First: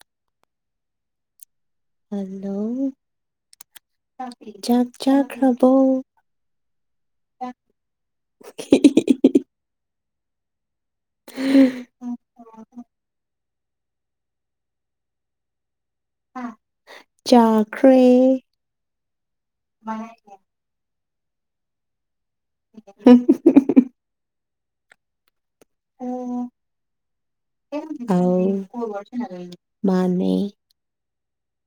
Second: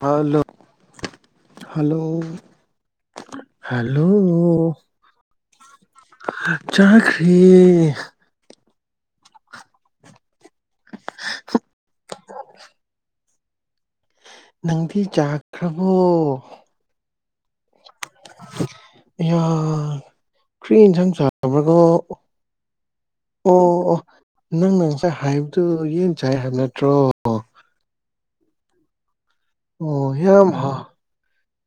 ꯍꯥꯜꯂꯣ hello hello hello ꯆꯥꯛꯈ꯭ꯔꯕ__ ꯆꯥꯈ꯭ꯔꯦ ꯍꯤꯍꯤ ꯍ ꯅꯪꯗꯤ ꯆꯥꯛꯈ꯭ꯔꯕꯣ [unintelligible] ꯆꯥꯈ꯭ꯔꯦ ꯑꯌꯥ ꯀ꯭ꯔꯤ ꯏꯟꯖꯥꯡ ꯆꯕꯀꯣ ꯑꯣ ꯑꯣ ꯅꯪꯅ ꯉꯁꯥꯏ ꯍꯥꯏꯕꯗꯨ ꯌꯦꯟ ꯆꯥꯏ ꯍꯥꯏꯕ ꯅꯠꯇ꯭ꯔꯣ [unintelligible] ꯑꯧ ꯐꯣꯜ ꯋꯥꯔꯤ ꯁꯥꯟꯅꯗꯣꯏꯅꯦ ꯑꯣ ꯌꯥꯝ ꯍꯥ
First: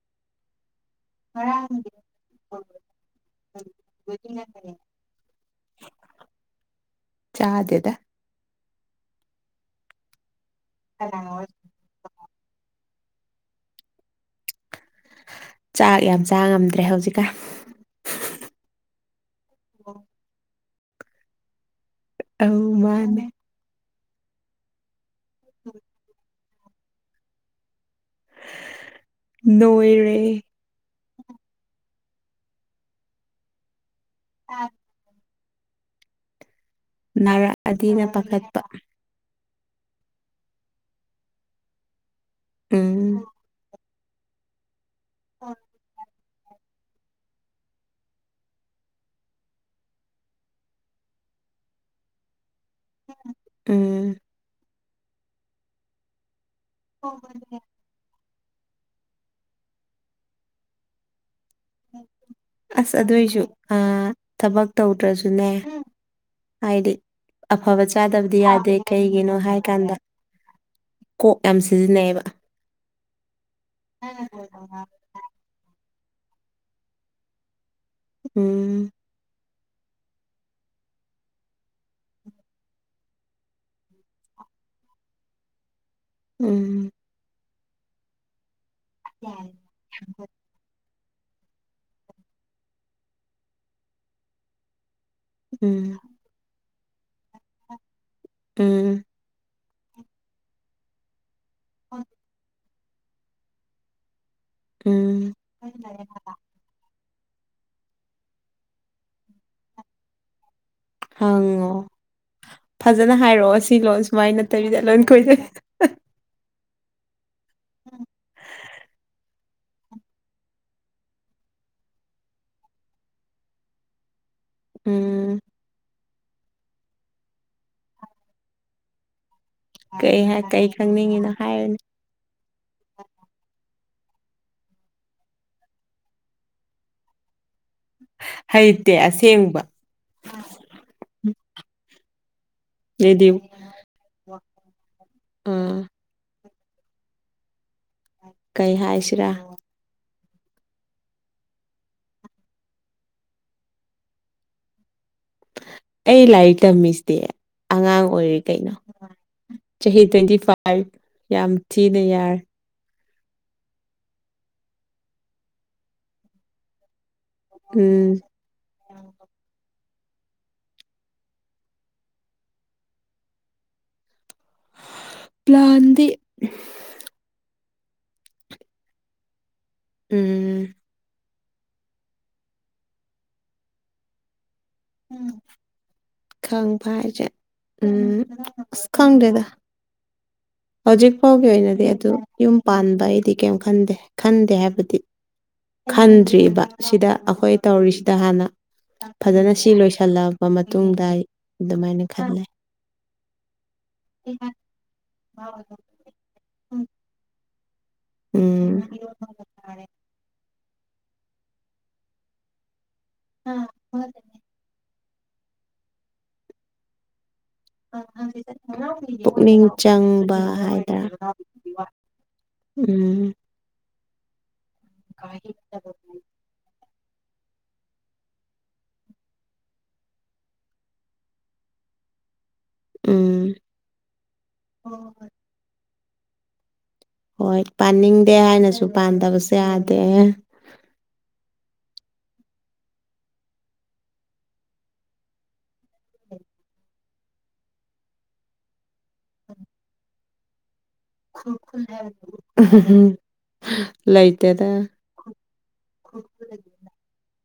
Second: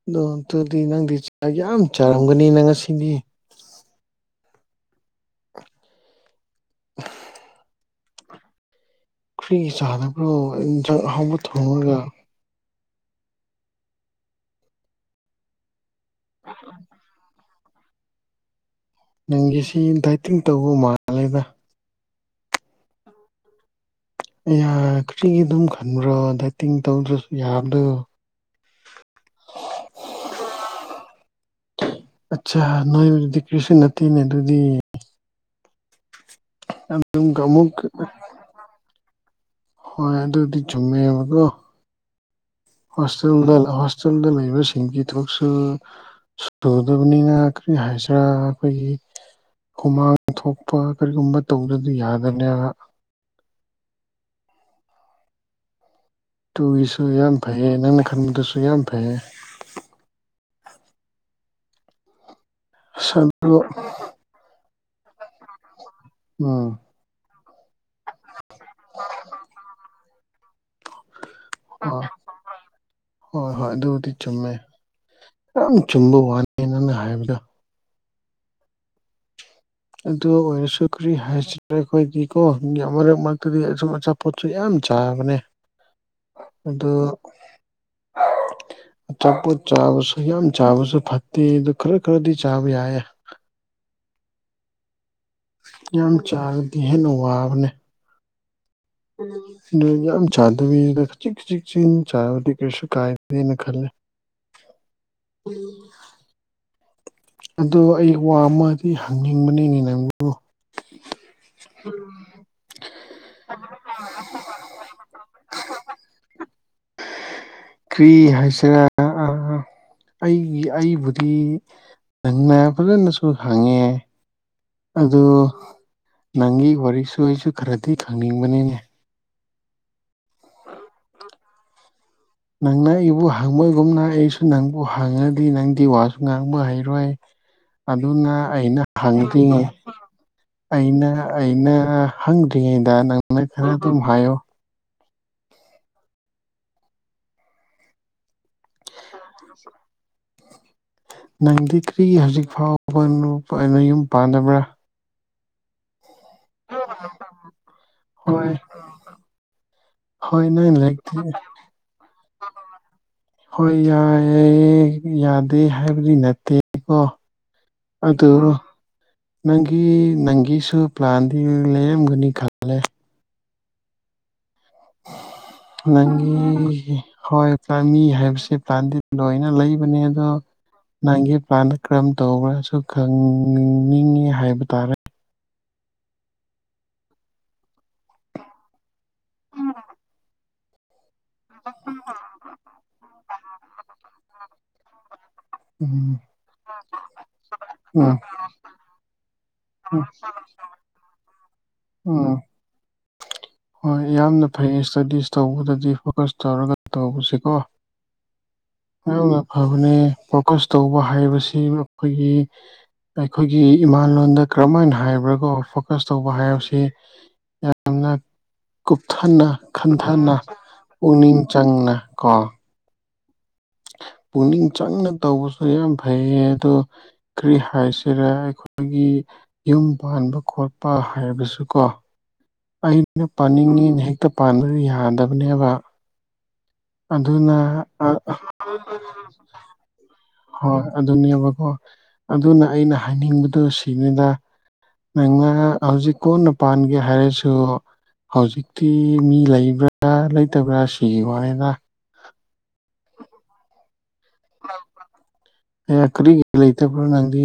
ꯑꯗꯣ ꯑꯝꯇꯗꯤ ꯅꯪꯗꯤ ꯆꯥꯛ ꯌꯥꯝ ꯆꯥꯔꯝꯒꯅꯤꯅ ꯉꯁꯤꯗꯤ ꯆꯥꯗꯦꯗ ꯐ꯭ꯔꯤ ꯆꯥꯅꯕ꯭ꯔꯣ ꯏꯪꯖꯥꯡ ꯑꯍꯥꯎꯕ ꯊꯣꯡꯉꯒ ꯆꯥꯛ ꯌꯥꯝ ꯆꯥ ꯉꯝꯗ꯭ꯔꯦ ꯍꯧꯖꯤꯛꯀꯥꯟ ꯅꯪꯒꯤꯁꯤ ꯗꯥꯏꯇꯤꯡ ꯇꯧꯕ ꯃꯥꯜꯂꯦꯗ ꯑꯧ ꯃꯥꯅꯦ ꯑꯌꯥ ꯀꯔꯤꯒꯤ ꯑꯗꯨꯝ ꯈꯟꯕ꯭ꯔꯣ ꯗꯥꯏꯇꯤꯡ ꯇꯧꯗ꯭ꯔꯁꯨ ꯌꯥꯕꯗꯣ ꯅꯣꯏꯔꯦ ꯑꯠꯁꯥ ꯅ‌ꯣꯏꯕꯗꯨꯗꯤ ꯀ꯭ꯔꯤꯁꯨ ꯅꯠꯇ‌ꯦꯅꯦ ꯑꯗꯨꯗꯤ ꯑꯝꯇꯨꯡꯒꯥ ꯑꯃꯨꯛ ꯑꯥ ꯗꯠꯄꯥ ꯍꯣꯏ ꯑꯗꯨꯗꯤ ꯆꯨꯝꯃꯦꯕꯀꯣ ꯎꯝ ꯑꯁꯦꯡꯕꯜ ꯍꯣꯁꯇꯦꯜꯗ ꯂꯩꯕꯁꯤꯡꯒꯤ ꯊꯥꯕꯠꯁꯨ ꯁꯨ ꯇꯨꯗꯕꯅꯤꯅ ꯀꯔꯤ ꯍꯥꯏꯁꯤꯔꯥ ꯑꯩꯈꯣꯏꯒꯤ ꯍꯨꯃꯥꯡ ꯊꯣꯛꯄ ꯀꯔꯤꯒꯨꯝꯕ ꯇꯧꯗꯗꯤ ꯌꯥꯗꯝꯅꯦꯕ ꯎꯝ ꯇꯨꯒꯤꯁꯨ ꯌꯥꯝ ꯐꯩꯌꯦ ꯅꯪꯅ ꯈꯟꯕꯗꯨꯁꯨ ꯌꯥꯝ ꯐꯩꯌꯦ ꯑꯁ ꯑꯗꯣꯏꯁꯨ ꯑꯥ ꯊꯕꯛ ꯇꯧꯗ꯭ꯔꯁꯨꯅꯦ ꯎꯝ ꯍꯥꯏꯗꯤ ꯑꯐꯕ ꯆꯥꯗꯕꯗꯤ ꯌꯥꯗꯦ ꯀꯩꯒꯤꯅꯣ ꯍꯥꯏ ꯀꯥꯟꯗ ꯀꯣꯛ ꯌꯥꯝ ꯑꯥ ꯁꯤꯖꯤꯟꯅꯩꯌꯦꯕ ꯍꯣꯏ ꯍꯣꯏ ꯑꯗꯨꯕꯨꯗꯤ ꯆꯨꯝꯃꯦ ꯌꯥꯝ ꯆꯨꯝꯕ ꯋꯥꯅꯤ ꯅꯪꯅ ꯍꯥꯏꯕꯗꯣ ꯎꯝ ꯑꯗꯨ ꯑꯣꯏꯔꯁꯨ ꯀ꯭ꯔꯤ ꯍꯥꯏꯁꯤꯔ ꯑꯩꯈꯣꯏꯒꯤꯀꯣ ꯃꯌꯥꯝ ꯃꯔꯛ ꯃꯔꯛꯇꯗꯤ ꯑꯁꯨꯝ ꯑꯆꯥ ꯄꯣꯠꯁꯨ ꯌꯥꯝ ꯆꯥꯕꯅꯦ ꯎꯝ ꯑꯗꯨ ꯑꯆꯥꯄꯣꯠ ꯆꯥꯕꯁꯨ ꯌꯥꯝ ꯆꯥꯕꯁꯨ ꯐꯠꯇꯦ ꯑꯗꯨ ꯈꯔ ꯈꯔꯗꯤ ꯆꯥꯕ ꯌꯥꯏꯌꯦ ꯎꯝ ꯌꯥꯝ ꯆꯥꯔꯗꯤ ꯍꯦꯟꯅ ꯋꯥꯕꯅꯦ ꯎꯝ ꯎꯝ ꯑꯗꯨ ꯌꯥꯝ ꯆꯥꯗꯕꯤꯗ ꯈꯖꯤꯛ ꯈꯖꯤꯛ [unintelligible] ꯆꯥꯕꯗꯤ ꯀꯩꯁꯨ ꯀꯥꯏꯗꯦꯅ ꯈꯜꯂꯦ ꯎꯝ ꯎꯝ ꯑꯗꯨ ꯑꯩ ꯋꯥ ꯑꯃꯗꯤ ꯍꯪꯅꯤꯡꯕꯅꯤꯅ‌ꯦ ꯅꯪꯕꯨ ꯍꯪꯉꯣ ꯐꯖꯅ ꯍꯥꯏꯔꯛꯑꯣ ꯁꯤ ꯂꯣꯟ ꯁꯨꯃꯥꯏ ꯅꯠꯇꯕꯤꯗ ꯂꯣꯟ ꯈ‌ꯣꯏꯗꯕꯤꯗ ꯀ꯭ꯔꯤ ꯍꯥꯏꯁꯤꯔ ꯑꯩꯒꯤ ꯑꯩꯕꯨꯗꯤ ꯅꯪꯅ ꯐꯖꯅꯁꯨ ꯍꯪꯉꯦ ꯑꯗꯨ ꯎꯝ ꯅꯪꯒꯤ ꯋꯥꯔꯤꯁꯨ ꯑꯩꯁꯨ ꯈꯔꯗꯤ ꯈꯪꯅꯤꯡꯕꯅꯤꯅꯦ ꯀꯩ ꯍꯥꯏ ꯀꯩ ꯈꯪꯅꯤꯡꯉꯤꯅꯣ ꯍꯥꯏꯌꯨꯅꯦ ꯅꯪꯅ ꯑꯩꯕꯨ ꯍꯪꯕꯒꯨꯝꯅ ꯑꯩꯁꯨ ꯅꯪꯕꯨ ꯍꯪꯉꯗꯤ ꯅꯪꯗꯤ ꯋꯥꯁꯨ ꯉꯥꯡꯕ ꯍꯩꯔꯣꯏ ꯑꯗꯨꯅ ꯑꯩꯅ ꯍꯩꯇꯦ ꯑꯁꯦꯡꯕ ꯍꯪꯗ꯭ꯔꯤꯉꯩ ꯑꯩꯅ ꯑꯩꯅ ꯍꯪꯗ꯭ꯔꯤꯉꯩꯗ ꯑꯗꯨꯗꯤ ꯅꯪꯅ ꯈꯔ ꯑꯗꯨꯝ ꯍꯥꯏꯌꯣ ꯑꯥ ꯀꯩ ꯍꯥꯏꯁꯤꯔꯥ [inaudible] [inaudible] ꯅꯪꯗꯤ ꯀ꯭ꯔꯤꯒꯤ ꯍꯧꯖꯤꯛ ꯐꯥꯎꯕ ꯅꯨꯄꯥ ꯑꯦ ꯅꯌꯨꯝ ꯄꯥꯟꯗꯕ꯭ꯔꯥ ꯑꯩ ꯂꯥꯏꯔꯤꯛ ꯇꯝꯃꯤꯁꯤꯗꯤ ꯑꯉꯥꯡ ꯑꯣꯏꯔꯤ ꯍꯣꯏ ꯀꯩꯅꯣ ꯆꯍꯤ ꯇ꯭ꯋꯦꯟꯇꯤ ꯍꯣꯏ ꯅꯪ ꯐꯥꯏꯚ ꯂꯥꯏꯔꯤꯛꯇꯤ ꯌꯥꯝ ꯊꯤꯅ ꯌꯥꯔꯦ ꯍꯣꯏ ꯌꯥꯏꯌꯦ ꯌꯥꯗꯦ ꯍꯥꯏꯕꯗꯤ ꯅꯠꯇꯦꯀꯣ ꯎꯝ ꯑꯗꯨꯔꯣ ꯅꯪꯒꯤ ꯅꯪꯒꯤꯁꯨ ꯄ꯭ꯂꯥꯟꯗꯤ ꯂꯩꯔꯝꯒꯅꯤ ꯈꯜꯂꯦ ꯄ꯭ꯂꯥꯟꯗꯤ ꯅꯪꯒꯤ ꯍꯣꯏ ꯆꯥꯅꯤ ꯍꯥꯏꯕꯁꯦ ꯄ꯭ꯂꯥꯟꯗꯤ ꯂꯣꯏꯅ ꯂꯩꯕꯅꯦ ꯑꯗꯣ ꯎꯝ ꯅꯪꯒꯤ ꯄ꯭ꯂꯥꯟꯗ ꯀꯔꯝ ꯇꯧꯕ꯭ꯔꯥꯁꯨ ꯈꯪꯅꯤꯡꯉꯤ ꯍꯥꯏꯕ ꯇꯥꯔꯦ ꯎꯝ ꯈꯪꯕ ꯍꯥꯏꯖꯦ ꯎꯝ ꯑꯁ ꯈꯡꯗꯦꯗꯥ ꯍꯧꯖꯤꯛ ꯐꯥꯎꯒꯤ ꯑꯣꯏꯅꯗꯤ ꯑꯗꯨ ꯌꯨꯝ ꯄꯥꯟꯕꯩꯗꯤ ꯀꯩꯝ ꯈꯟꯗꯦ ꯈꯟꯗꯦ ꯍꯥꯏꯕꯗꯤ ꯎꯝ ꯈꯟꯗ꯭ꯔꯤꯕ ꯁꯤꯗ ꯑꯈꯣꯏ ꯇꯧꯔꯤꯁꯤꯗ ꯎꯝ ꯍꯥꯟꯅ ꯐꯖꯅ ꯁꯤ ꯂꯣꯏꯁꯜꯂꯕ ꯃꯇꯨꯡꯗ ꯑꯩ ꯑꯗꯨꯃꯥꯏꯅ ꯎꯝ ꯈꯜꯂꯦ ꯍꯣꯏ ꯌꯥꯝꯅ ꯐꯩꯌꯦ ꯁ꯭ꯇꯗꯤꯁ ꯇꯧꯕꯗꯗꯤ ꯐꯣꯀꯁ ꯇꯧꯔꯒ ꯇꯧꯕꯁꯤꯀꯣ ꯎꯝ ꯑꯗꯨꯅ ꯐꯕꯅꯦ ꯐꯣꯀꯁ ꯇꯧꯕ ꯍꯥꯏꯕꯁꯤ ꯑꯩꯈꯣꯏꯒꯤ ꯑꯩꯈꯣꯏꯒꯤ ꯏꯃꯥꯂꯣꯟꯗ ꯀꯔꯝꯃꯥꯏꯅꯥ ꯍꯥꯏꯕ꯭ꯔꯥꯀꯣ ꯐꯣꯀꯁ ꯇꯧꯕ ꯍꯥꯏꯕꯁꯤ ꯌꯥꯝꯅ ꯀꯨꯞꯊꯅ ꯄꯨꯛꯅꯤꯡ ꯈꯟꯊꯅ ꯆꯪꯕ ꯍꯥꯏꯗ꯭ꯔꯥ ꯄꯨꯛꯅꯤꯡ ꯆꯪꯅ ꯀꯣ ꯎꯝ ꯄꯨꯛꯅꯤꯡ ꯆꯪꯅ ꯇꯧꯕꯁꯨ ꯌꯥꯝ ꯐꯩꯌꯦ ꯑꯗꯣ ꯀ꯭ꯔꯤ ꯍꯥꯏꯁꯤꯔꯦ ꯑꯩꯈꯣꯏꯒꯤ ꯌꯨꯝ ꯄꯥꯟꯕ ꯈꯣꯠꯄ ꯍꯥꯏꯕꯁꯨ ꯀꯣ ꯑꯩꯅ ꯎꯝ ꯄꯥꯅꯤꯡꯉꯤꯅ ꯍꯦꯛꯇ ꯄꯥꯟꯕꯗꯨ ꯌꯥꯗꯕꯅꯦꯕ ꯑꯗꯨꯅ ꯍꯣꯏ ꯄꯥꯅꯤꯡꯗꯦ ꯍꯥꯏꯅꯁꯨ [unintelligible] ꯄꯥꯟꯗꯕꯁꯨ ꯌꯥꯗꯦ ꯍꯣꯏ ꯑꯗꯨꯅꯦꯕꯀꯣ ꯑꯗꯨꯅ ꯑꯩꯅ ꯍꯥꯏꯅꯤꯡꯕꯗꯨ ꯁꯤꯅꯤꯗ ꯅꯪꯅ ꯍꯧꯖꯤꯛ ꯀꯣꯟꯅ ꯄꯥꯟꯒꯦ ꯍꯥꯏꯔꯁꯨ ꯍꯧꯖꯤꯛꯇꯤ ꯃꯤ ꯂꯩꯕ꯭ꯔꯥ ꯂꯩꯇꯕ꯭ꯔꯥ ꯁꯤ [unintelligible] ꯂꯩꯇꯦꯗꯥ ꯑꯩꯌꯥ ꯀꯔꯤꯒꯤ ꯂꯩꯇꯕ꯭ꯔꯥ ꯅꯪꯗꯤ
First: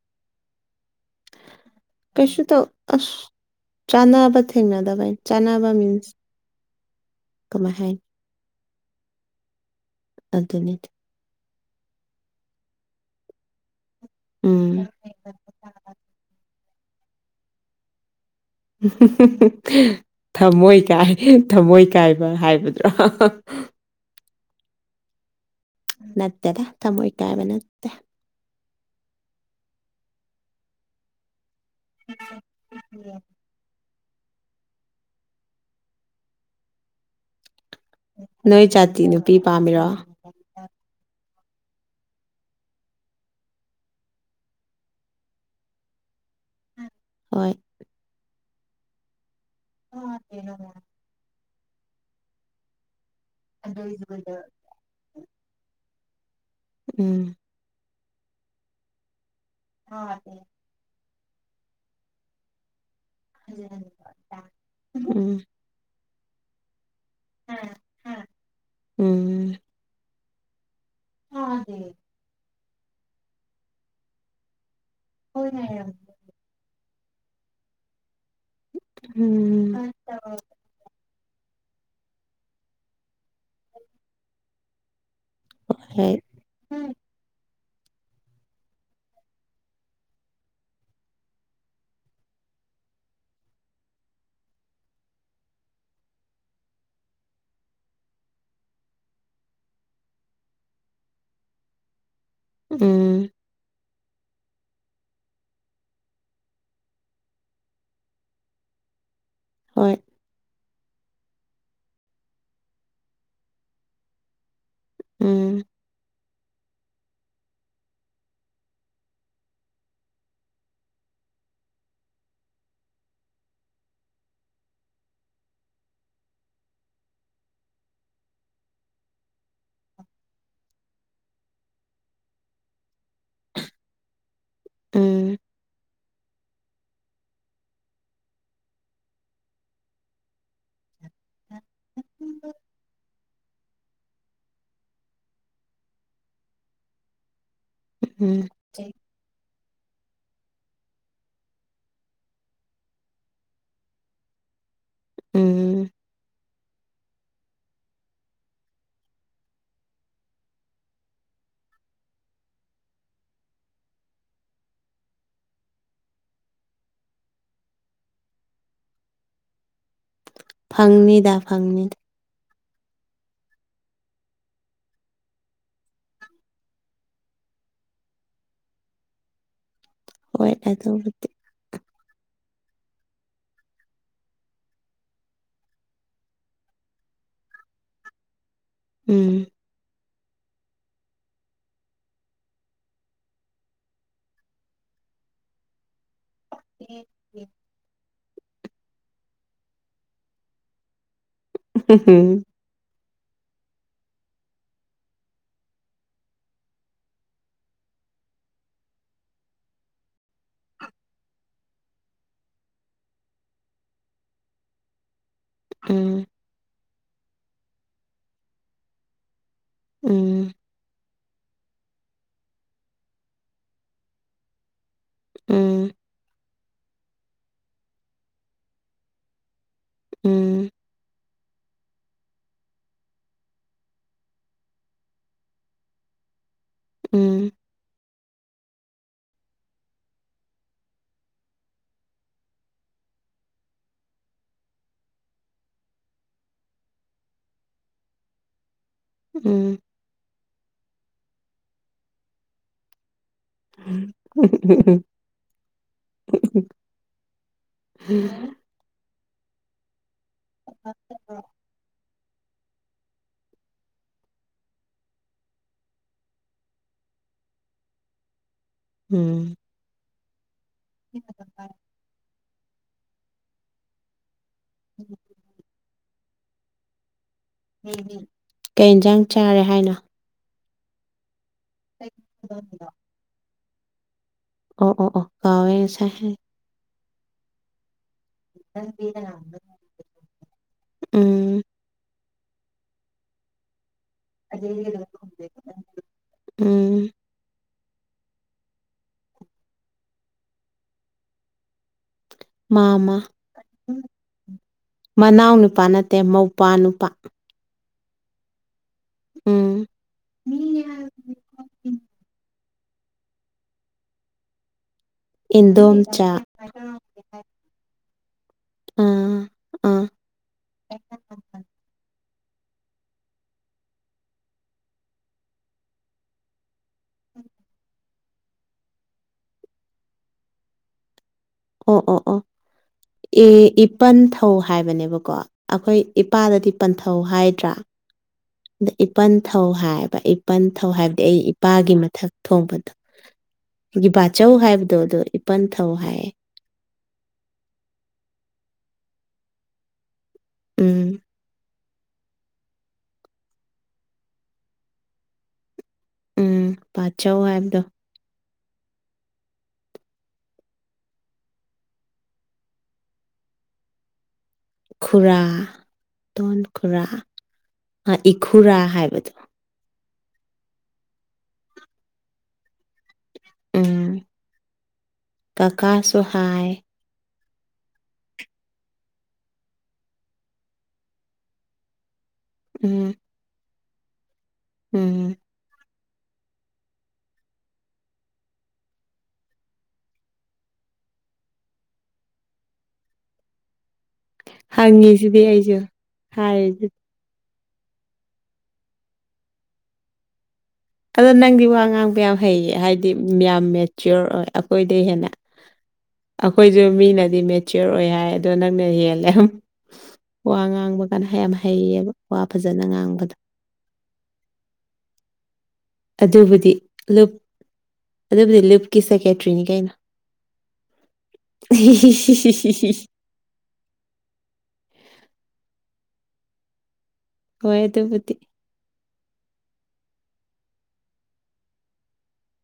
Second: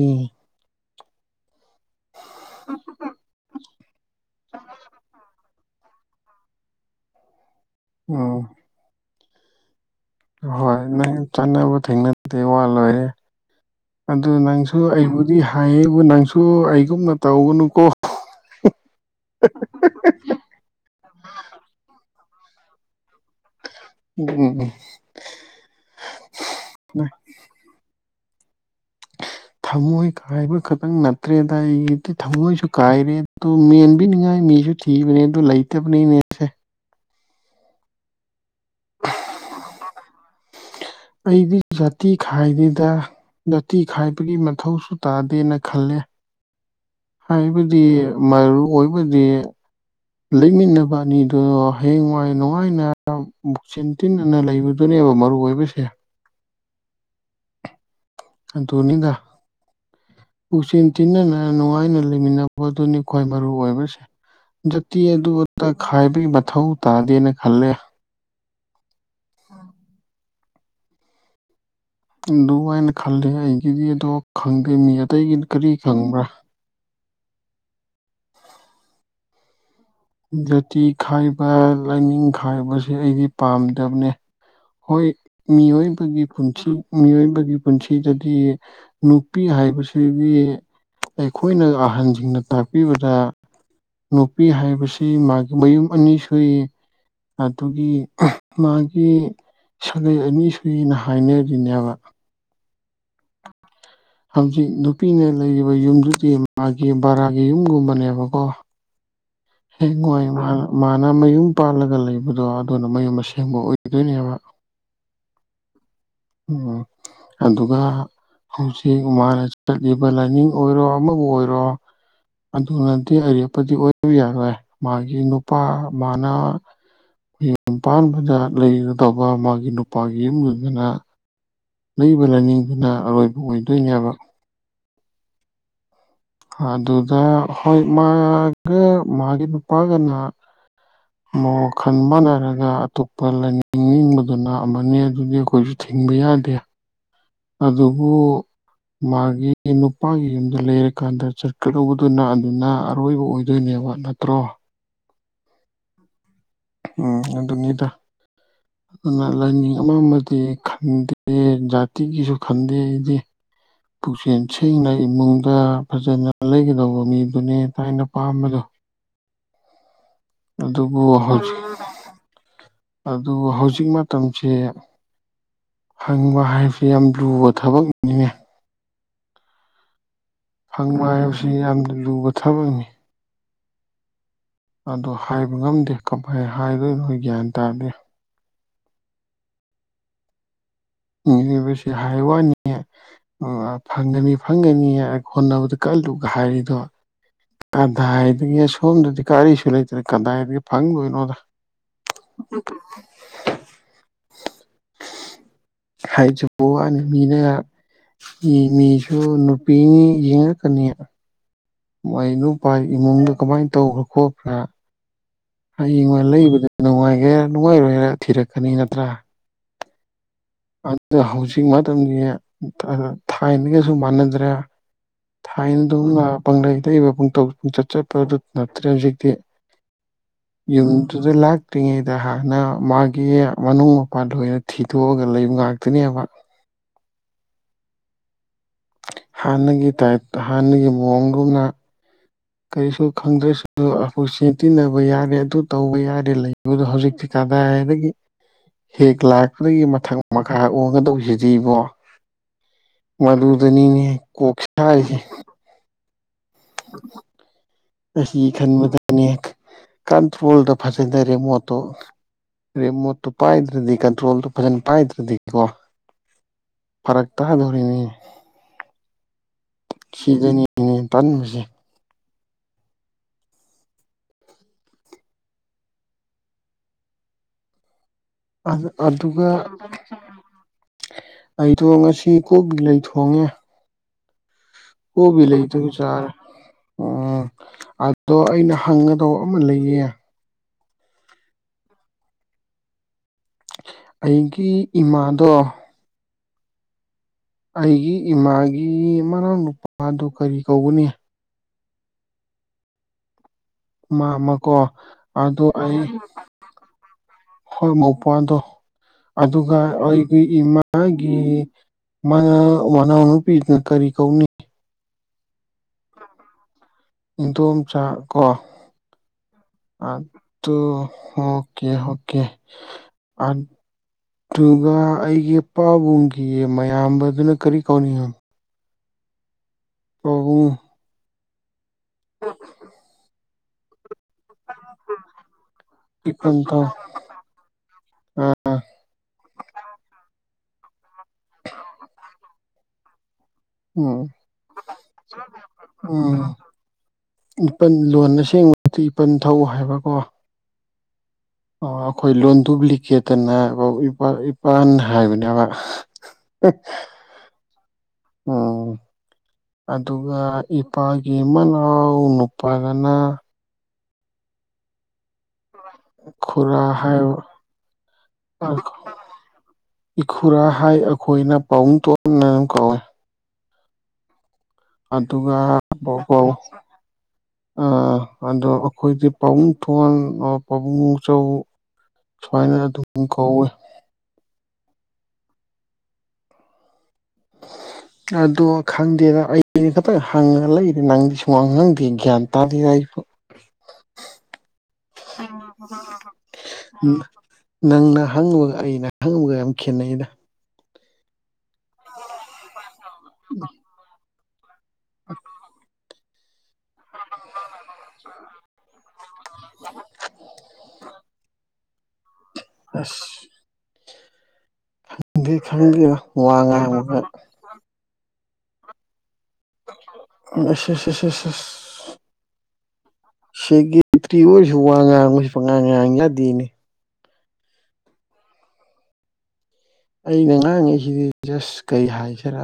ꯀꯩꯁꯨ ꯇꯧ ꯑꯁ ꯆꯅꯥꯕ ꯊꯦꯡꯅꯗꯕꯩ ꯆꯅꯥꯕ ꯃꯤꯟꯁ ꯀꯃꯥꯏ ꯍꯥꯏꯅꯤ ꯑꯣ ꯍꯣꯏ ꯑꯗꯨꯅꯤꯗ ꯅꯪ ꯆꯥꯅꯕ ꯊꯦꯡꯅꯗꯦ ꯋꯥ ꯂꯣꯏꯔꯦ ꯑꯗꯨ ꯎꯝ ꯅꯪꯁꯨ ꯑꯩꯕꯨꯗꯤ ꯍꯥꯏꯌꯦꯕꯨ ꯅꯪꯁꯨ ꯑꯩꯒꯨꯝꯅ ꯇꯧꯒꯅꯨꯀꯣ ꯊꯝꯃꯣꯏ ꯀꯥꯏ ꯊꯝꯃꯣꯏ ꯀꯥꯏꯕ ꯍꯥꯏꯕꯗꯨꯔꯣ ꯎꯝ ꯎꯝ ꯎꯝ ꯅꯠꯇꯦꯗ ꯎꯝ ꯊꯃꯣꯏ ꯀꯥꯏꯕ ꯅꯠꯇꯦ ꯊꯃꯣꯏ ꯀꯥꯏꯕ ꯈꯛꯇꯪ ꯅꯠꯇ꯭ꯔꯦꯗ ꯑꯩꯒꯤꯗꯤ ꯊꯝꯃꯣꯏꯁꯨ ꯀꯥꯏꯔꯦ ꯑꯗꯨ ꯃꯦꯟꯕꯤꯅꯤꯉꯥꯏ ꯃꯤꯁꯨ ꯊꯤꯕꯅꯦ ꯑꯗꯨ ꯂꯩꯇꯕꯅꯤꯅꯦ ꯅꯣꯏ ꯖꯥꯇꯤ ꯅꯨꯄꯤ ꯄꯥꯝꯃꯤꯔꯣ ꯑꯩꯗꯤ ꯖꯥꯇꯤ ꯈꯥꯏꯗꯦꯗ ꯖꯥꯇꯤ ꯈꯥꯏꯕꯒꯤ ꯃꯊꯧꯁꯨ ꯇꯥꯗꯦꯅ ꯈꯜꯂꯦ ꯍꯣꯏ ꯍꯥꯏꯕꯗꯤ ꯃꯔꯨ ꯑꯣꯏꯕꯗꯤ ꯂꯩꯃꯤꯟꯅꯕ ꯑꯅꯤꯗꯨ ꯍꯌꯦꯡꯋꯥꯏ ꯅꯨꯡꯉꯥꯏꯅ ꯄꯨꯛꯆꯦꯟ ꯇꯤꯟꯅꯅ ꯂꯩꯕ ꯑꯗꯨꯅꯦꯕ ꯃꯔꯨ ꯑꯣꯏꯕꯁꯦ ꯎꯝ ꯑꯗꯨꯅꯤꯗ ꯃꯥꯅꯤ ꯄꯨꯛꯆꯦꯟ ꯊꯤꯟꯅꯅ ꯅꯨꯡꯉꯥꯏꯅ ꯂꯩ ꯃꯤꯟ ꯗꯨꯅꯤ ꯈ꯭ꯋꯥꯏ ꯃꯔꯨ ꯑꯣꯏꯕꯁꯦ ꯖꯥꯇꯤ ꯑꯗꯨ ꯎꯝ ꯑꯗ ꯈꯥꯏꯕꯒꯤ ꯃꯊꯧ ꯇꯥꯗꯦꯅ ꯈꯜꯂꯦ ꯎꯝ ꯇꯥꯗꯦ ꯑꯗꯨꯃꯥꯏꯅ ꯈꯜꯂꯦ ꯑꯩꯒꯤꯗꯤ ꯑꯗꯣ ꯈꯪꯗꯦ ꯃꯤ ꯑꯇꯩꯒꯤ ꯀꯔꯤ ꯈꯟꯕ꯭ꯔꯥ ꯎꯝ ꯖꯥꯇꯤ ꯈꯥꯏꯕ ꯂꯥꯏꯅꯤꯡ ꯈꯥꯏꯕꯁꯦ ꯑꯩꯗꯤ ꯄꯥꯝꯗꯝꯅꯦ ꯍꯣꯏ ꯍꯣꯏ ꯃꯤꯑꯣꯏꯕꯒꯤ ꯄꯨꯟꯁꯤ ꯃꯤꯑꯣꯏꯕꯒꯤ ꯄꯨꯟꯁꯤꯗꯗꯤ ꯅꯨꯄꯤ ꯍꯥꯏꯕꯁꯤꯗꯤ ꯑꯩꯈꯣꯏꯅ ꯑꯍꯟꯁꯤꯡꯅ ꯇꯥꯛꯄꯤꯕꯗ ꯅꯨꯄꯤ ꯍꯥꯏꯕꯁꯤ ꯃꯥꯒꯤ ꯃꯌꯨꯝ ꯑꯅꯤ ꯁꯨꯏ ꯑꯗꯨꯒꯤ ꯃꯥꯒꯤ ꯁꯥꯒꯩ ꯑꯅꯤ ꯁꯨꯏꯅ ꯍꯥꯏꯅꯔꯤꯅꯦꯕ ꯎꯝ ꯍꯧꯖꯤꯛ ꯅꯨꯄꯤꯅ ꯂꯩꯔꯤꯕ ꯌꯨꯝꯗꯨꯗꯤ ꯃꯥꯒꯤ ꯕꯔꯥꯒꯤ ꯌꯨꯝꯒꯨꯝꯕꯅꯦꯕꯀꯣ ꯍꯣꯏ ꯍꯦꯡ ꯋꯥꯏ ꯃꯥ ꯃꯥꯅ ꯃꯌꯨꯝ ꯄꯥꯜꯂꯒ ꯂꯩꯕꯗꯣ ꯑꯗꯨꯅ ꯃꯌꯨꯝ ꯑꯁꯦꯡꯕ ꯑꯣꯏꯗꯣꯏꯅꯦꯕ ꯎꯝ ꯎꯝ ꯑꯗꯨꯒ ꯍꯧꯖꯤꯛ ꯃꯥꯅ ꯆꯠꯂꯤꯕ ꯂꯥꯏꯅꯤꯡ ꯑꯣꯏꯔꯣ ꯑꯃꯕꯨ ꯑꯣꯏꯔꯣ ꯑꯗꯨꯅꯗꯤ ꯑꯔꯦꯞꯄꯗꯤ ꯑꯣꯏꯕ ꯌꯥꯔꯣꯏ ꯃꯥꯒꯤ ꯅꯨꯄꯥ ꯃꯥꯅ ꯌꯨꯝ ꯄꯥꯟꯕꯗ ꯂꯩꯒꯗꯧꯕ ꯃꯥꯒꯤ ꯅꯨꯄꯥꯒꯤ ꯌꯨꯝꯗꯨꯗꯅ ꯂꯩꯕ ꯂꯥꯏꯅꯤꯡꯗꯨꯅ ꯑꯔꯣꯏꯕ ꯑꯣꯏꯗꯣꯏꯅꯦꯕ ꯎꯝ ꯑꯗꯨꯗ ꯍꯣꯏ ꯃꯥꯒ ꯃꯥꯒꯤ ꯅꯨꯄꯥꯒꯅ [unintelligible] ꯋꯥꯈꯜ ꯃꯥꯟꯅꯔꯒ ꯑꯇꯣꯞꯄ ꯂꯥꯏꯅꯤꯡꯅꯤꯡꯕꯗꯨꯅ ꯑꯃꯅꯤ ꯑꯗꯨꯗꯤ ꯑꯩꯈꯣꯏꯁꯨ ꯊꯤꯡꯕ ꯌꯥꯗꯦ ꯑꯗꯨꯕꯨ ꯎꯝ ꯃꯥꯒꯤ ꯅꯨꯄꯥꯒꯤ ꯌꯨꯝꯗ ꯂꯩꯔꯀꯥꯟꯗ ꯆꯠꯀꯗꯧꯕꯗꯨꯅ ꯑꯗꯨꯅ ꯑꯔꯣꯏꯕ ꯑꯣꯏ ꯑꯗꯣꯢꯅꯦꯕ ꯅꯠꯇ꯭ꯔꯣ ꯎꯝ ꯎꯝ ꯑꯗꯨꯅꯤꯗ ꯑꯗꯨꯅ ꯂꯥꯏꯅꯤꯡ ꯑꯃꯃꯗꯤ ꯈꯟꯗꯦ ꯖꯥꯇꯤꯒꯤꯁꯨ ꯈꯟꯗꯦ ꯑꯩꯗꯤ ꯄꯨꯛꯆꯦꯜ ꯁꯦꯡꯅ ꯏꯃꯨꯡꯗ ꯐꯖꯅ ꯂꯩꯒꯗꯧꯕ ꯃꯤꯗꯨꯅꯦ ꯊꯥꯏꯅ ꯄꯥꯝꯕꯗꯣ ꯑꯗꯨꯕꯨ ꯐꯪꯅꯤꯗ ꯍꯧꯖꯤꯛ ꯐꯪꯅꯤꯗ ꯑꯗꯨ ꯍꯧꯖꯤꯛ ꯃꯇꯝꯁꯦ ꯍꯪꯕ ꯍꯥꯏꯕꯁꯤ ꯌꯥꯝ ꯂꯨꯕ ꯊꯕꯛꯅꯤ ꯍꯣꯏ ꯐꯪꯕ ꯑꯗꯨꯕꯨꯗꯤ ꯍꯥꯏꯕꯁꯤ ꯌꯥꯝꯅ ꯂꯨꯕ ꯊꯕꯛꯅꯤ ꯑꯗꯣ ꯍꯥꯏꯕ ꯉꯝꯗꯦ ꯀꯃꯥꯏ ꯍꯥꯏꯗꯣꯏꯅꯣ ꯒ꯭ꯌꯥꯟ ꯇꯥꯗꯦ ꯎꯝ [unintelligible] ꯍꯥꯏ ꯋꯥꯅꯤ ꯑꯪ ꯑꯥ ꯐꯪꯒꯅꯤ ꯐꯪꯒꯅꯤ ꯍꯣꯠꯅꯕꯗ ꯀꯜꯂꯨꯒ ꯍꯥꯏꯔꯤꯗꯣ ꯀꯗꯥꯏꯗꯒꯤ ꯁꯣꯝꯗꯗꯤ ꯀꯔꯤꯁꯨ ꯂꯩꯇꯅ ꯀꯗꯥꯏꯗꯤ ꯐꯪꯗꯣꯏꯅꯣꯗ ꯍꯝ ꯍꯝ [unintelligible] ꯍꯥꯏꯖꯕꯣ ꯋꯥꯅꯤ ꯃꯤꯅ ꯑꯦ ꯃꯤꯁꯨ ꯅꯨꯄꯤꯅꯤ ꯌꯦꯡꯉꯛꯀꯅꯤꯕ ꯃꯥꯢ ꯅꯨꯨꯄꯥꯥꯏ ꯏꯃꯨꯡꯗꯣ ꯀꯃꯥꯏꯅ ꯇꯧꯕ꯭ꯔꯥ ꯈꯣꯠꯄ꯭ꯔꯥ ꯍꯌꯦꯡꯋꯥꯢ ꯎꯝ ꯂꯩꯕꯗ ꯅꯨꯡꯉꯥꯏꯒꯦꯔ ꯅꯨꯡꯉꯥꯏꯔꯣꯏꯔ ꯊꯤꯔꯛꯀꯅꯤ ꯅꯠꯇ꯭ꯔꯥ ꯎꯝ ꯑꯗꯨꯗ ꯍꯧꯖꯤꯛ ꯃꯇꯝꯗꯤ ꯊꯥꯏꯅꯒꯁꯨ ꯃꯥꯟꯅꯗ꯭ꯔꯦ ꯊꯥꯏꯅ ꯎꯝ ꯗꯧꯅ ꯄꯪꯂꯩ ꯂꯩꯕ ꯄꯪꯇꯧ ꯄꯨꯡꯆꯠ ꯆꯠꯄꯗꯨ ꯅꯠꯇ꯭ꯔꯦ ꯍꯧꯖꯤꯛꯇꯤ ꯎꯝ ꯌꯨꯝꯗꯨꯗ ꯂꯥꯛꯇ꯭ꯔꯤꯉꯩꯗ ꯍꯥꯟꯅ ꯃꯥꯒꯤ ꯃꯅꯨꯡ ꯃꯄꯥꯟ ꯂꯣꯢꯟ ꯊꯤꯗꯣꯛꯑꯒ ꯂꯩꯕ ꯉꯥꯛꯇꯅꯦꯕ ꯎꯝ ꯍꯥꯟꯅꯒꯤ ꯇꯥꯏꯞ ꯍꯥꯟꯅꯒꯤ ꯃꯑꯣꯡꯒꯨꯝꯅ ꯀꯔꯤꯁꯨ ꯈꯪꯗ꯭ꯔꯁꯨ ꯄꯨꯟꯁꯤ ꯇꯤꯟꯅꯕ ꯌꯥꯔꯦ ꯑꯗꯨ ꯇꯧꯕ ꯌꯥꯔꯦ ꯂꯩꯕꯗꯣ ꯍꯧꯖꯤꯛꯇꯤ ꯀꯗꯥꯢꯗꯒꯤ ꯍꯦꯛ ꯂꯥꯛꯄꯗꯒꯤ ꯎꯝ ꯃꯊꯪ ꯃꯈꯥ ꯑꯣꯡꯒꯗꯧꯁꯤꯔꯤꯕꯣ ꯃꯗꯨꯨꯗꯅꯤꯅꯤ ꯀꫭꯛ ꯁꯔꯤꯁꯦ [inaudible] ꯑꯁꯤ ꯈꯟꯕꯗꯅꯦ ꯀꯟꯇ꯭ꯔꯣꯜꯗ ꯐꯖꯗ ꯗꯨ ꯃꫭꯠꯇꯣ ꯔꯦꯃꯣꯠꯇꯨ ꯄꯥꯏꯗ꯭ꯔꯗꯤ ꯀꯟꯇ꯭ꯔꯣꯜꯗꯣ ꯐꯖꯅ ꯄꯥꯏꯗ꯭ꯔꯗꯤ ꯀꯣ ꯐꯔꯛ ꯇꯗꯧꯔꯤꯅꯤ ꯎꯝ ꯁꯤꯗꯅꯤꯅꯦ ꯇꯟꯕꯁꯦ ꯎꯝ ꯎꯝ ꯀꯩ ꯏꯟꯁꯥꯡ ꯑꯗꯨꯒ ꯆꯥꯔꯦ ꯍꯥꯏꯅꯣ ꯑꯩꯗꯣ ꯉꯁꯤ ꯀꯣꯕꯤ ꯂꯩ ꯊꯣꯡꯉꯦ ꯑꯣ ꯑꯣ ꯑꯣ ꯀꯣꯕꯤ ꯂꯩ ꯀꯥꯎꯋꯦ ꯗꯨꯒ ꯆꯥꯔꯦ ꯉꯁꯥꯏ ꯎꯝ ꯑꯗꯣ ꯑꯩꯅ ꯍꯪꯒꯗꯧꯕ ꯑꯃ ꯂꯩꯌꯦ ꯎꯝ ꯑꯩꯒꯤ ꯏꯃꯥꯗꯣ ꯎꯝ ꯑꯩꯒꯤ ꯏꯃꯥꯒꯤ ꯃꯅꯥꯎ ꯅꯨꯨꯄꯥꯗꯨ ꯀꯔꯤ ꯀꯧꯒꯅꯤ ꯃꯥꯃ ꯃꯥꯃꯀꯣ ꯃꯅꯥꯎ ꯑꯗꯣ ꯅꯨꯄꯥ ꯑꯩ ꯅꯠꯇꯦ ꯃꯧꯄꯥ ꯅꯨꯄꯥ꯫ ꯍꯣꯏ ꯃꯧꯄꯥꯗꯣ ꯑꯗꯨꯒ ꯎꯝ ꯑꯩꯒꯤ ꯏꯃꯥꯒꯤ ꯃꯅꯥꯎ ꯃꯅꯥꯎꯅꯨꯄꯤꯗꯨꯅ ꯀꯔꯤ ꯀꯧꯅꯤ ꯏꯟꯗꯣꯝꯆꯥ ꯏꯟꯗꫭꯝꯆꯥ ꯀꫭ ꯑꯥ ꯑꯥ ꯑꯗꫭ ꯑꫭꯀꯦ ꯍꫭꯀꯦ ꯑ ꯑꯗꯨꯒ ꯑꯩꯒꯤ ꯄꯥꯕꯨꯡꯒꯤ ꯃꯌꯥꯝꯕꯗꯨꯅ ꯀꯔꯤ ꯀꯧꯅꯤꯡ ꯄꯕꯨꯡ ꯑꯣ ꯑꯣ ꯑꯣ ꯑꯦ ꯏꯞ ꯄꯟꯊꯧ ꯍꯥꯏꯕꯅꯦꯕꯀꯣ ꯑꯩꯈꯣꯏ ꯏꯄꯟ ꯏꯄꯥꯗꯗꯤ ꯊꯧ ꯄꯟꯊꯧ ꯍꯥꯏꯗ꯭ꯔꯥ ꯑꯗ ꯏꯄꯟ ꯊꯧ ꯍꯥꯏꯕ ꯏꯄꯟ ꯊꯧ ꯍꯥꯏꯕꯗꯤ ꯑꯩ ꯏꯄꯥꯒꯤ ꯃꯊꯛ ꯊꯣꯛꯕꯗꯣ ꯈꫭꯏꯒꯤ ꯎꯝ ꯕꯆꯧ ꯍꯥꯏꯕꯗꯣ ꯑꯗꯣ ꯏꯄꯟ ꯊꯧ ꯍꯥꯏꯌꯦ ꯏꯄꯜ ꯂꯣꯟ ꯑꯁꯦꯡꯕꯗꯗꯤ ꯏꯄꯜ ꯊꯧ ꯍꯥꯏꯕꯀꯣ ꯎꯝ ꯑ ꯑꯩꯈꯣꯏ ꯂꯣꯟ ꯗꯨꯕ꯭ꯂꯤꯀꯦꯠꯇꯅ ꯍꫭ ꯏꯄꯟ ꯏꯄꯟ ꯍꯥꯏꯕꯅꯦꯕ ꯎꯝ ꯕꯥꯆꯧ ꯍꯥꯏꯕꯗꯣ ꯎꯝ ꯑꯗꯨꯒ ꯏꯄꯥꯒꯤ ꯃꯅꯥꯎ ꯅꯨꯄꯥꯗꯅ ꯈꯨꯔꯥ ꯇꯣꯟ ꯈꯨꯔꯥ ꯏꯈꯨꯔꯥ ꯍꯥꯏꯕꯗꯣ ꯏꯈꯨꯔꯥ ꯍꯥꯏ ꯑꯩꯈꯣꯏꯅ ꯄꯥꯕꯨꯡ ꯇꯣꯟꯅ ꯀꯧꯋꯦ ꯎꯝ ꯑꯗꯨꯒ ꯄꯧ ꯀꯀꯥꯁꯨ ꯄꯧ ꯍꯥꯏ ꯑ ꯑꯗꯣ ꯑꯩꯈꯣꯏꯗꯤ ꯄꯥꯕꯨꯡ ꯊꯣꯟ ꯑꯔ ꯄꯥꯕꯨꯡꯆꯧ ꯁꯨꯃꯥꯏꯅ ꯎꯝ ꯑꯗꯨꯝ ꯀꯧꯋꯦ ꯎꯝ [inaudible] ꯑꯗꯣ ꯈꯪꯗꯦꯗ ꯑꯩꯗꯤ ꯈꯇꯪ ꯍꯪꯉ ꯂꯩꯔꯦ ꯅꯪꯗꯤ ꯁꯨꯉꯥꯡ ꯉꯥꯡꯗꯦ ꯒ꯭ꯌꯥꯟ ꯇꯥꯗꯦꯗ ꯑꯩ [unintelligible] ꯍꯪꯉꯤꯁꯤꯗꯤ ꯑꯩꯁꯨ ꯍꯥꯏꯗ ꯅꯪꯅ ꯍꯪꯉꯕꯒ ꯑꯩꯅ ꯍꯪꯨꯒ ꯌꯥꯝ ꯈꯦꯠꯅꯩꯗ ꯑꯗꯣ ꯅꯪꯗꯤ ꯋꯥ ꯉꯥꯡꯕ ꯌꯥꯝ ꯍꯩꯌꯦ ꯍꯥꯏꯗꯤ ꯌꯥꯝ ꯃꯦꯆ꯭ꯌꯣꯔ ꯑꯣꯏ ꯑꯩꯈꯣꯏꯗ ꯍꯦꯟꯅ ꯑꯩꯈꯣꯏꯁꯨ ꯃꯤꯅꯗꯤ ꯃꯦ ꯐꯆꯤꯌꯔ ꯑꯣꯏ ꯍꯥꯏ ꯑꯗꯣ ꯅꯪꯅ ꯍꯦꯜꯂꯦ ꯌꯥꯝ ꯋꯥ ꯉꯥꯡꯕ ꯀꯥꯟꯅ ꯍꯩ ꯌꯥꯝ ꯍꯩꯌꯦꯕ ꯋꯥ ꯐꯖꯅ ꯑꯁ ꯉꯥꯡꯕꯗꯣ ꯗꯤ ꯈꯪꯗꯦ ꯑꯗꯨꯕꯨꯗꯤ [unintelligible] ꯂꯨꯞ ꯑꯗꯨꯕꯨꯗꯤ ꯂꯤꯞꯀꯤ ꯁꯦꯀꯦꯇ꯭ꯔꯤꯅꯤ ꯀꯩꯅꯣ ꯑꯁ ꯑꯁ ꯑꯁ ꯑꯁ [unintelligible] ꯁꯤꯒꯤꯇ꯭ꯔꯤ ꯑꯣꯏꯔꯁꯨ ꯋꯥ ꯉꯥꯡꯕꯁꯦ ꯄꯉꯥꯡ ꯉꯥꯡ ꯅꯥꯗꯦꯅꯦ ꯍꯣꯏ ꯑꯗꯨꯕꯨꯗꯤ ꯑꯩꯅ ꯉꯥꯡꯉꯤꯁꯤꯗꯤ ꯖꯁ ꯀꯩ ꯍꯥꯏꯁꯤꯔ